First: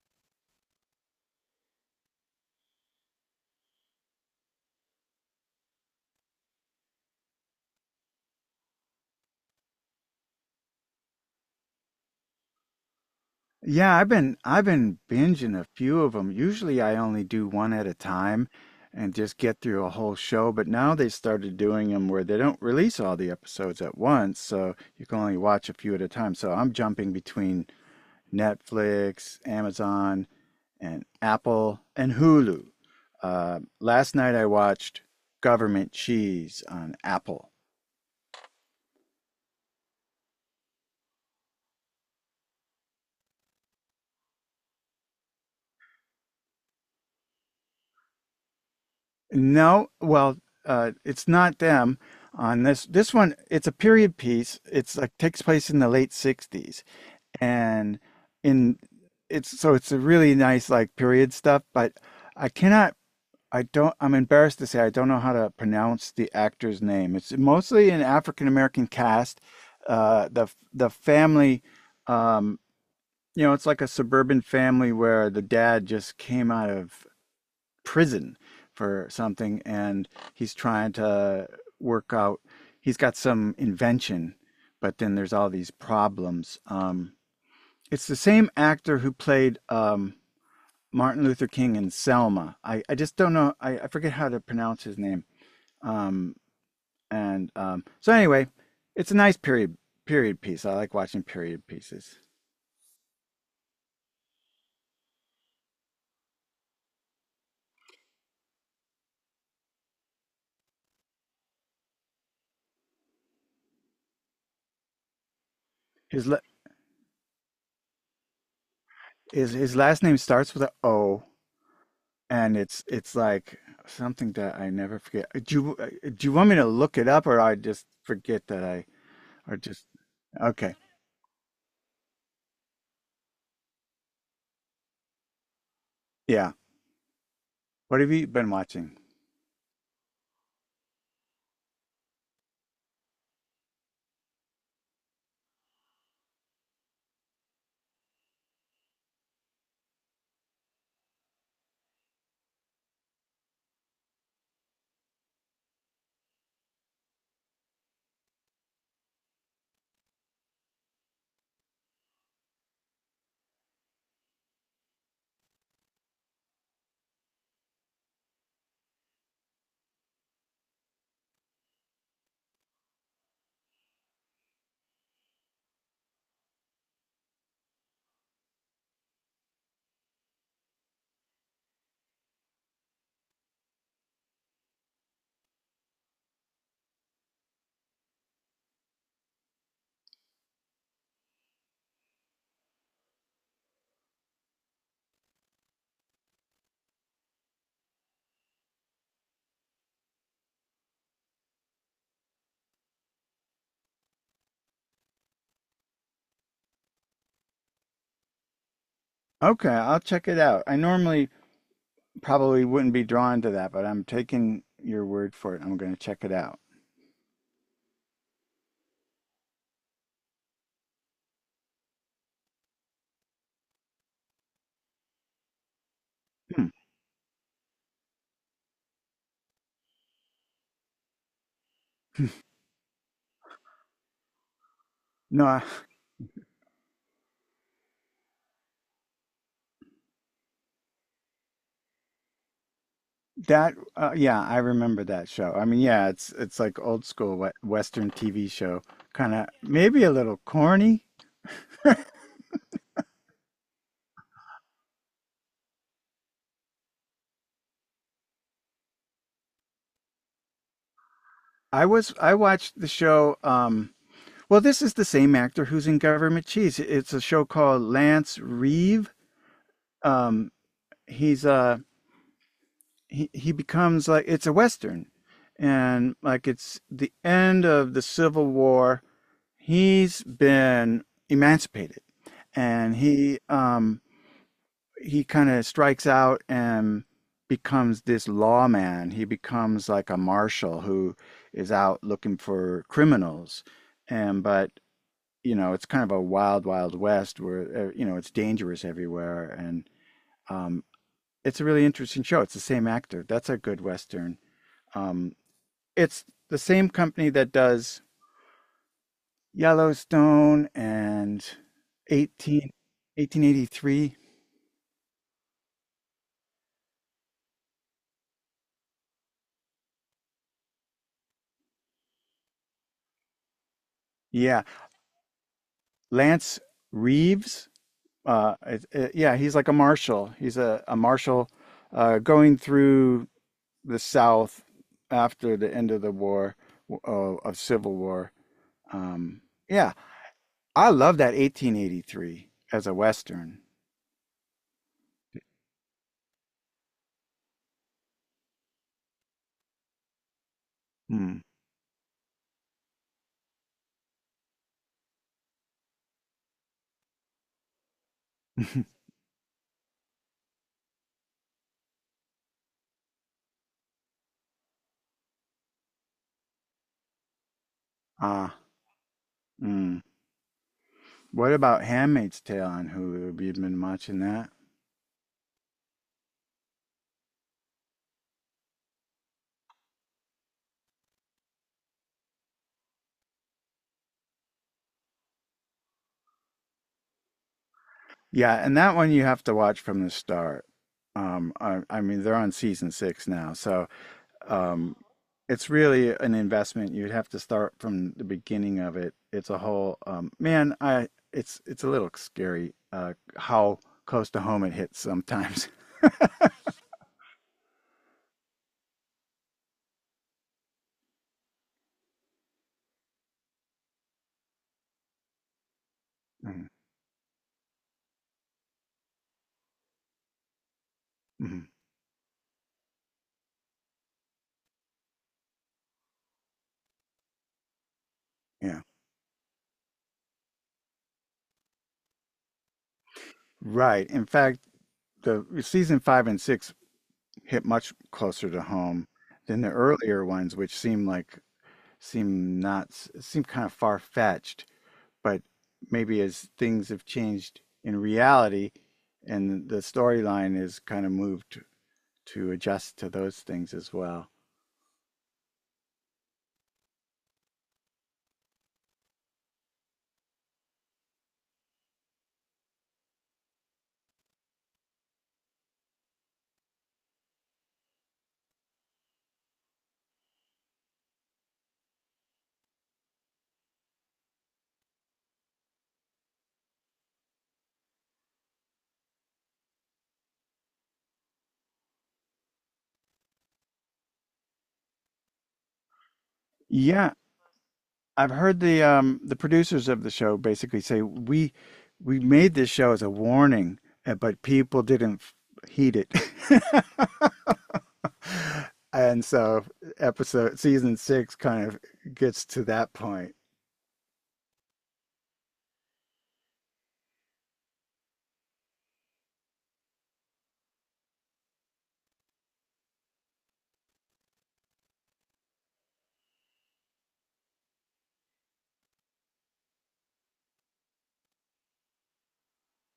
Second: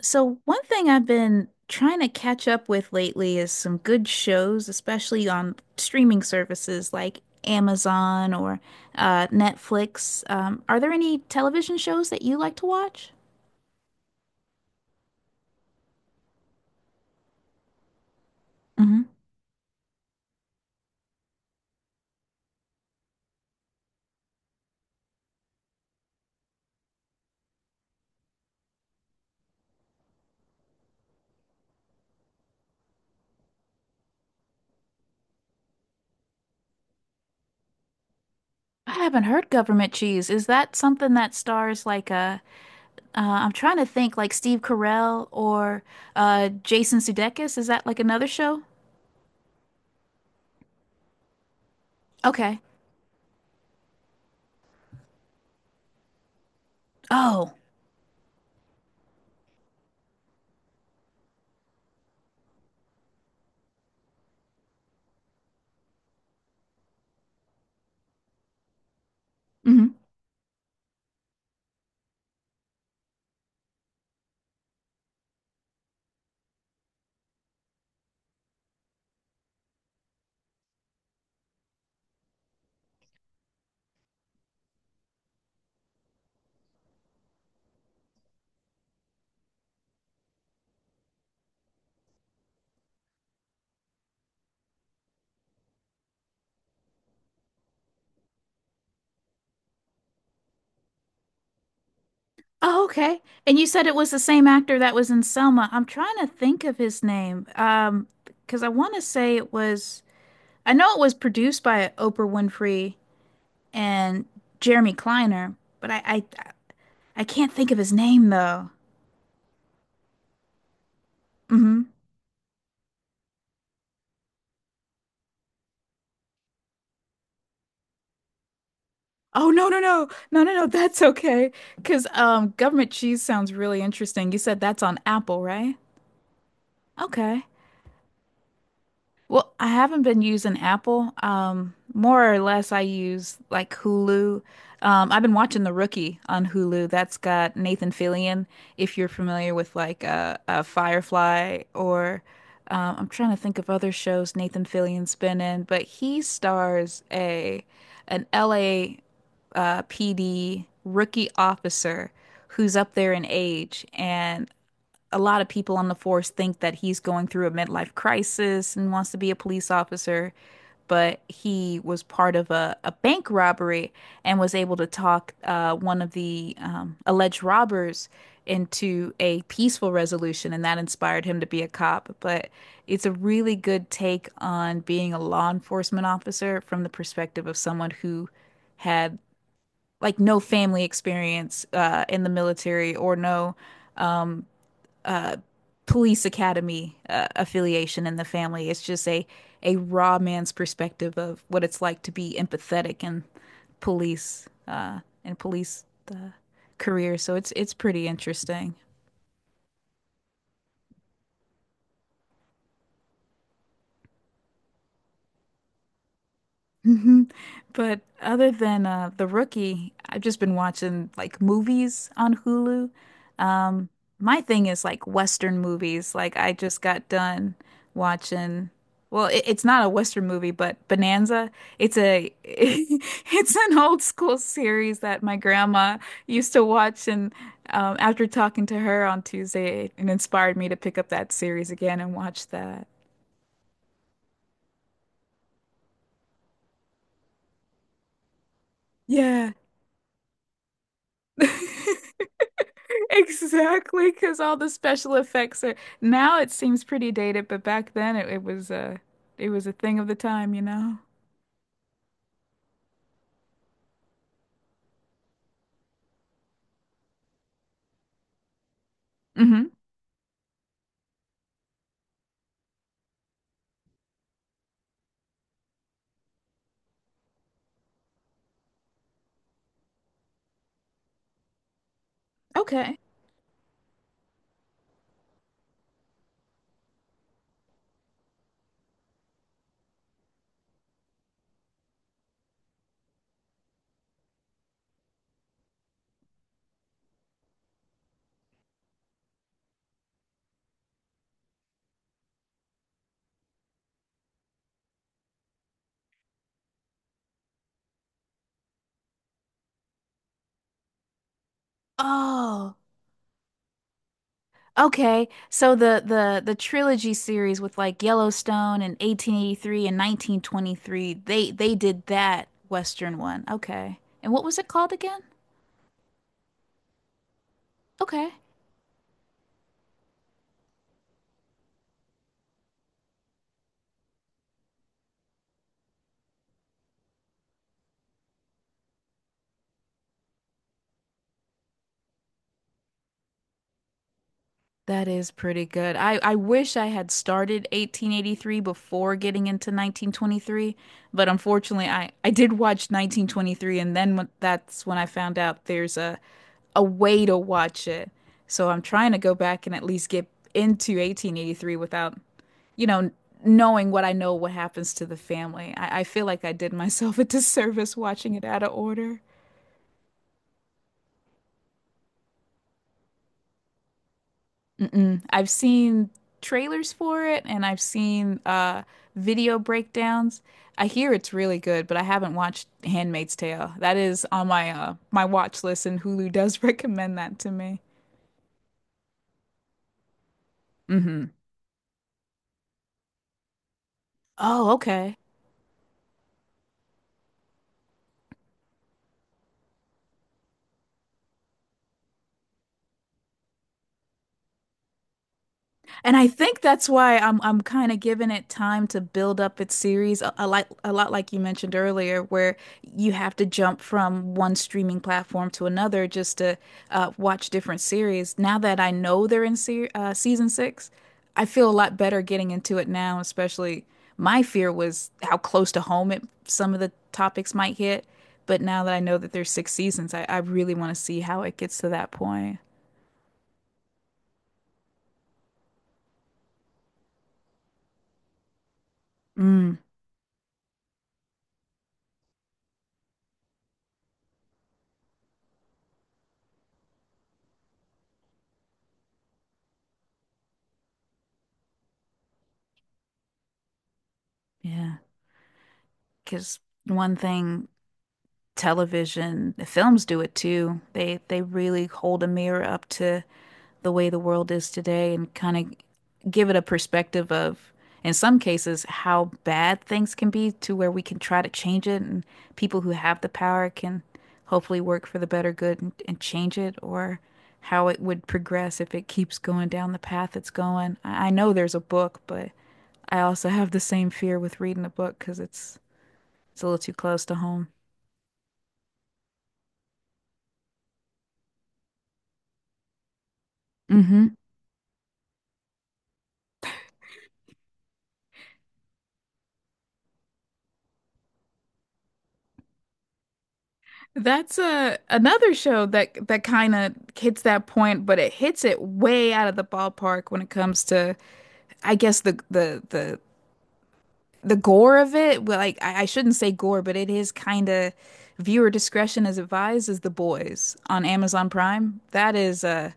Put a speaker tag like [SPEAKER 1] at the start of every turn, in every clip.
[SPEAKER 1] So, one thing I've been trying to catch up with lately is some good shows, especially on streaming services like Amazon or Netflix. Are there any television shows that you like to watch?
[SPEAKER 2] Yeah, I've been binging a few of them. Usually I only do one at a time
[SPEAKER 1] Hmm.
[SPEAKER 2] and just get through a whole show, but now they started doing them where they don't release all the episodes at once, so you can only watch a few at a time. So I'm jumping between Netflix, Amazon, and Apple and Hulu. Last night I watched Government Cheese on Apple.
[SPEAKER 1] I haven't heard Government Cheese. Is that something that stars like I'm trying to think, like Steve Carell or Jason Sudeikis? Is that like another show?
[SPEAKER 2] No, well, it's not them
[SPEAKER 1] Okay.
[SPEAKER 2] on this. This one, it's a period piece. It's like takes place in the late 60s
[SPEAKER 1] Oh.
[SPEAKER 2] and in it's a really nice like period stuff, but I cannot I don't I'm embarrassed to say I don't know how to pronounce the actor's name. It's mostly an African American cast. Uh, the the family um it's like a suburban family where the dad just came out of prison for something, and he's trying to work out. He's got some invention, but then there's all these problems. It's the same actor who played Martin Luther King in Selma. I just don't know. I forget how to pronounce his name. Um, and so anyway, it's a nice period piece. I like watching period pieces.
[SPEAKER 1] Oh, okay. And you said it was the same actor that was in Selma. I'm trying to think of his name. Because I want to say it was, I know it was produced by Oprah Winfrey and Jeremy Kleiner, but
[SPEAKER 2] His
[SPEAKER 1] I can't think of his name though.
[SPEAKER 2] his last name starts with a O,
[SPEAKER 1] Hmm.
[SPEAKER 2] and it's like something that I never forget. Do you want me to look it up, or I just forget that I
[SPEAKER 1] Oh,
[SPEAKER 2] or
[SPEAKER 1] no, no,
[SPEAKER 2] just
[SPEAKER 1] no, no, no, no,
[SPEAKER 2] okay?
[SPEAKER 1] that's okay. Because Government Cheese sounds really interesting. You said that's on Apple, right?
[SPEAKER 2] Yeah.
[SPEAKER 1] Okay.
[SPEAKER 2] What have you been watching?
[SPEAKER 1] Well, I haven't been using Apple. More or less, I use like Hulu. I've been watching The Rookie on Hulu. That's got Nathan Fillion, if you're familiar with like Firefly, or I'm trying to think of other shows Nathan Fillion's been in, but he stars a an LA PD rookie officer who's up there in age, and a lot of people on the force think that he's going through a midlife crisis and wants to be a police officer, but he was part of a bank robbery and was able to talk one of the alleged robbers into a peaceful resolution, and that inspired him to be a cop. But it's a really good take on being a law enforcement officer from the perspective of someone who had like no family experience in the military, or no uh, police academy affiliation in the family. It's just a raw man's perspective of what it's like to be empathetic in police and police uh, career. So it's pretty interesting.
[SPEAKER 2] Okay, I'll check it out. I normally probably wouldn't be drawn to that, but I'm taking your word for it. I'm going to check it out.
[SPEAKER 1] Mhm. But other than The Rookie, I've just been watching like movies on Hulu. Um, my thing is like Western movies. Like I
[SPEAKER 2] Hmm.
[SPEAKER 1] just got done watching. Well, it's not a Western movie, but Bonanza. It's a it's an old school series that my
[SPEAKER 2] No, I,
[SPEAKER 1] grandma used to watch, and after talking to her on Tuesday, it inspired me to pick up that series again and watch that.
[SPEAKER 2] that yeah, I remember that show. I mean, yeah, it's like old school Western TV show, kind of
[SPEAKER 1] Yeah.
[SPEAKER 2] maybe a little corny.
[SPEAKER 1] Exactly, because all the special effects are now, it seems pretty dated, but back then it was a thing of the time, you know?
[SPEAKER 2] I watched the show. Well, this is the same actor who's in Government Cheese. It's a show called Lance Reeve.
[SPEAKER 1] Hmm.
[SPEAKER 2] Um, he's uh he becomes like it's a western, and like it's the end of the Civil War. He's been emancipated, and
[SPEAKER 1] Okay.
[SPEAKER 2] he kind of strikes out and becomes this lawman. He becomes like a marshal who is out looking for criminals, and but you know, it's kind of a wild, wild west where, you know, it's dangerous everywhere. And um, it's a really interesting show. It's the same actor. That's a good Western. Um, it's the same company that does Yellowstone and 18,
[SPEAKER 1] Oh,
[SPEAKER 2] 1883.
[SPEAKER 1] okay. So the trilogy series with like Yellowstone and 1883 and 1923, they did that Western one. Okay. And what was
[SPEAKER 2] Yeah.
[SPEAKER 1] it called again?
[SPEAKER 2] Lance Reeves.
[SPEAKER 1] Okay.
[SPEAKER 2] Yeah, he's like a marshal. He's a marshal going through the South after the end of the war, uh, of Civil War. Um, yeah, I love that 1883 as a Western.
[SPEAKER 1] That is pretty good. I wish I had started 1883 before getting into 1923, but
[SPEAKER 2] Hmm.
[SPEAKER 1] unfortunately, I did watch 1923, and that's when I found out there's a way to watch it. So I'm trying to go back and at least get into 1883 without, you know, knowing what I know what happens to the family. I feel like I did myself a disservice watching it
[SPEAKER 2] ah,
[SPEAKER 1] out of order.
[SPEAKER 2] mm. What about Handmaid's Tale on Hulu? Have you been watching that?
[SPEAKER 1] Mm-mm. I've seen trailers for it, and I've seen video breakdowns. I hear it's really good, but I haven't watched Handmaid's Tale. That is on my my watch list, and Hulu does recommend that to me.
[SPEAKER 2] Yeah, and that one you have to watch from the start.
[SPEAKER 1] Hmm.
[SPEAKER 2] I mean, they're on season six now, so
[SPEAKER 1] Oh,
[SPEAKER 2] um,
[SPEAKER 1] okay.
[SPEAKER 2] it's really an investment. You'd have to start from the beginning of it. It's a whole man. I It's a little scary how close to home it hits sometimes.
[SPEAKER 1] And I think that's why I'm kind of giving it time to build up its series a lot like you mentioned earlier, where you have to jump from one streaming platform to another just to
[SPEAKER 2] Mhm,
[SPEAKER 1] watch different series. Now that I know they're in se season six, I
[SPEAKER 2] mhm,
[SPEAKER 1] feel a lot better getting into it now. Especially my fear was how close to home some of the topics might hit, but
[SPEAKER 2] yeah,
[SPEAKER 1] now that I know that there's six seasons, I really want to see how it gets to that point.
[SPEAKER 2] right. In fact, the season five and six hit much closer to home than the
[SPEAKER 1] Mm,
[SPEAKER 2] earlier ones, which seem not seem kind of far fetched. But maybe as things have changed in reality, and the storyline is kind of moved to adjust to those things as well.
[SPEAKER 1] yeah, because one thing. Television, the films do it too. They really hold a mirror up to the way the world is today, and kind of give it a perspective of, in some cases, how bad things can be, to where we can try to change it, and people who have the power can hopefully work for the better good, and change it, or how it would progress if it keeps going down the path it's going. I know there's a book, but I also have the same fear with reading a book, because it's a little too
[SPEAKER 2] Yeah,
[SPEAKER 1] close to home.
[SPEAKER 2] I've heard the producers of the show basically say we made this show as a warning,
[SPEAKER 1] Mm-hmm.
[SPEAKER 2] but people didn't heed it. And so episode season six kind of gets to that point.
[SPEAKER 1] That's a another show that that kind of hits that point, but it hits it way out of the ballpark when it comes to, I guess, the gore of it. Well, like I shouldn't say gore, but it is kind of, viewer discretion is advised. Is The Boys on Amazon Prime?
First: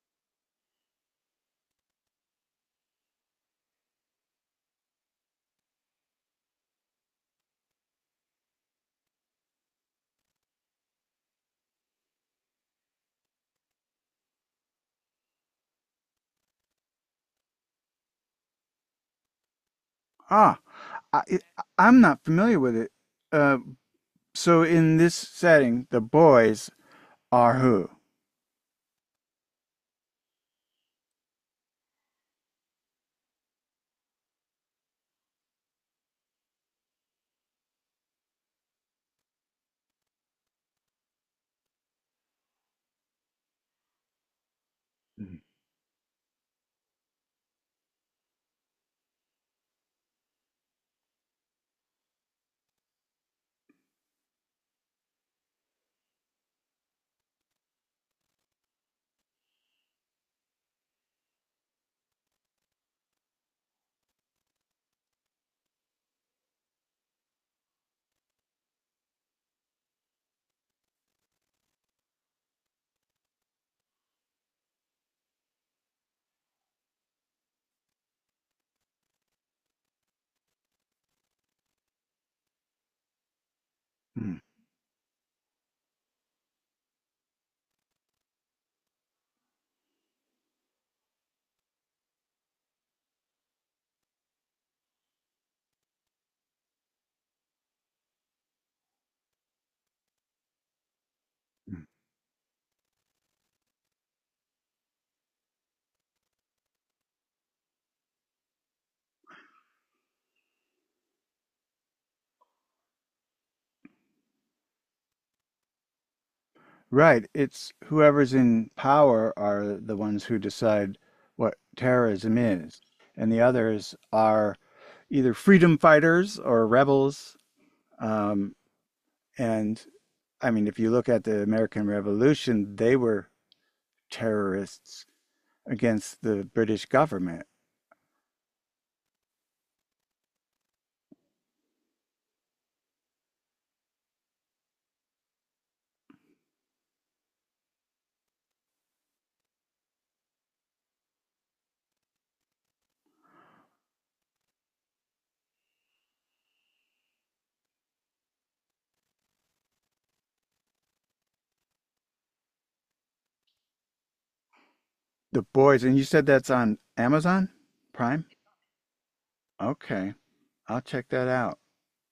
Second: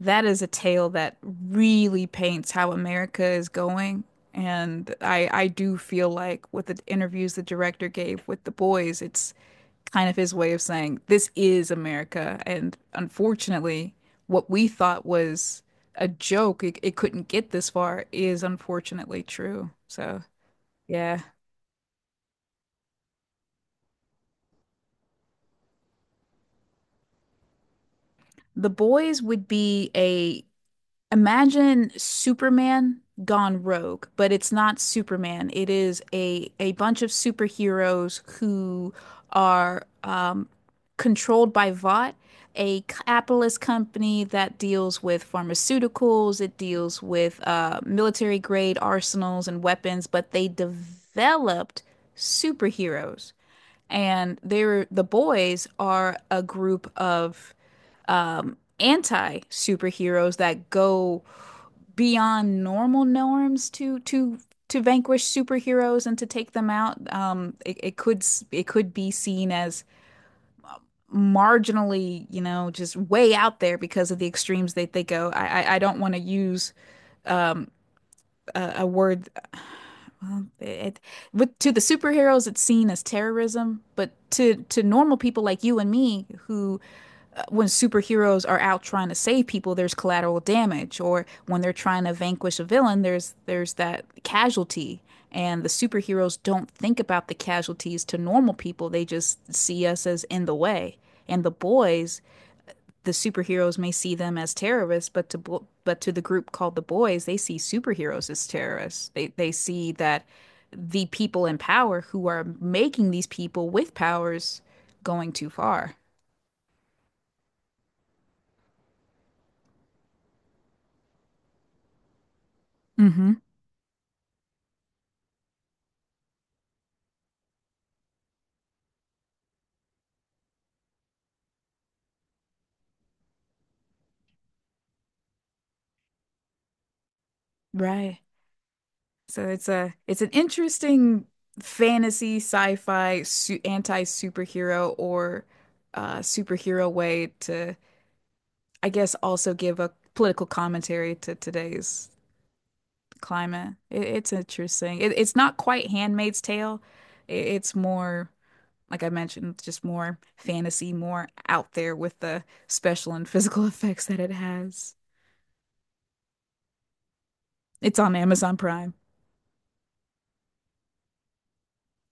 [SPEAKER 1] That is a tale that really paints how America is going. And I do feel like with the interviews the director gave with The Boys, it's kind of his way of saying this is America. And unfortunately, what we thought was a joke, it couldn't get this far, is unfortunately true. So,
[SPEAKER 2] Ah,
[SPEAKER 1] yeah.
[SPEAKER 2] I, I'm not familiar with it. Uh, so in this setting, the boys are who?
[SPEAKER 1] The Boys would be a, imagine Superman gone rogue, but it's not Superman. It is a bunch of superheroes who are controlled by Vought, a capitalist company that deals with pharmaceuticals. It deals with military grade arsenals and weapons, but they developed superheroes, and they're the boys are a group of anti-superheroes that go beyond normal norms to vanquish superheroes and to take them out. It could be seen as marginally, you know, just way out there because of the extremes that they go. I don't want to use a word. Well, it, with to the superheroes, it's seen as terrorism, but
[SPEAKER 2] Hmm.
[SPEAKER 1] to normal people like you and me, who, when superheroes are out trying to save people, there's collateral damage, or when they're trying to vanquish a villain, there's that casualty, and the superheroes don't think about the casualties to normal people. They just see us as in the way. And the boys, the superheroes may see them as terrorists, but but to the group called the boys, they see superheroes as terrorists. They see that the people in power who are making these people with powers going too far.
[SPEAKER 2] Right. It's whoever's in power are the ones who decide what terrorism is, and
[SPEAKER 1] Mm-hmm.
[SPEAKER 2] the others are either freedom fighters or rebels. Um, and I mean, if you look at the American Revolution, they were terrorists against the British government.
[SPEAKER 1] Right. So it's a it's an interesting fantasy sci-fi su anti-superhero or superhero way to, I guess, also give a political commentary to today's climate. It's interesting. It's not quite Handmaid's Tale. It's more, like I mentioned, just more fantasy, more out there with the special and physical effects that it has.
[SPEAKER 2] The Boys, and you said that's on Amazon
[SPEAKER 1] It's on
[SPEAKER 2] Prime?
[SPEAKER 1] Amazon Prime.
[SPEAKER 2] Okay, I'll check that out.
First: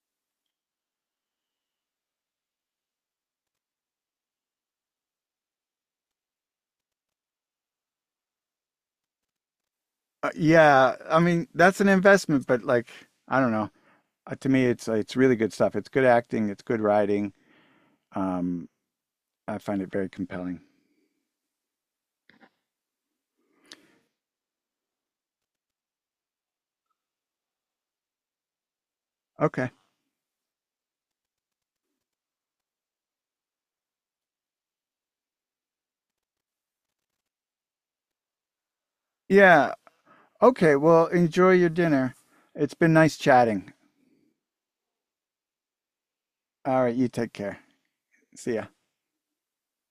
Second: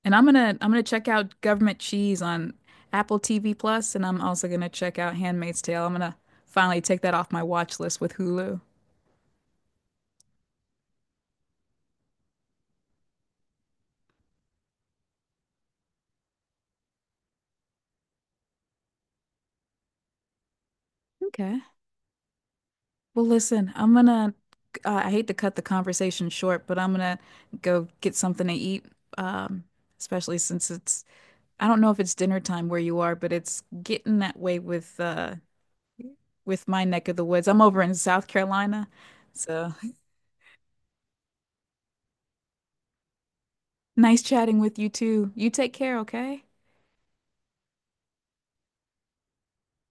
[SPEAKER 1] And I'm gonna check out Government Cheese on Apple TV Plus, and I'm also gonna check out Handmaid's Tale. I'm gonna finally take that off my watch list with Hulu.
[SPEAKER 2] Yeah, I mean, that's an investment, but like, I don't know. To me, it's really good stuff. It's good acting, it's good writing. Um, I find it very compelling.
[SPEAKER 1] Okay. Well, listen, I'm gonna, I hate to cut the conversation short, but I'm gonna go get something to eat. Um,
[SPEAKER 2] Okay.
[SPEAKER 1] Especially since it's, I don't know if it's dinner time where you are, but it's getting that way with my neck of the woods. I'm over in South Carolina, so
[SPEAKER 2] Yeah. Okay. Well, enjoy your dinner. It's been nice chatting.
[SPEAKER 1] nice chatting with you too. You take care, okay?
[SPEAKER 2] All right. You take care. See ya.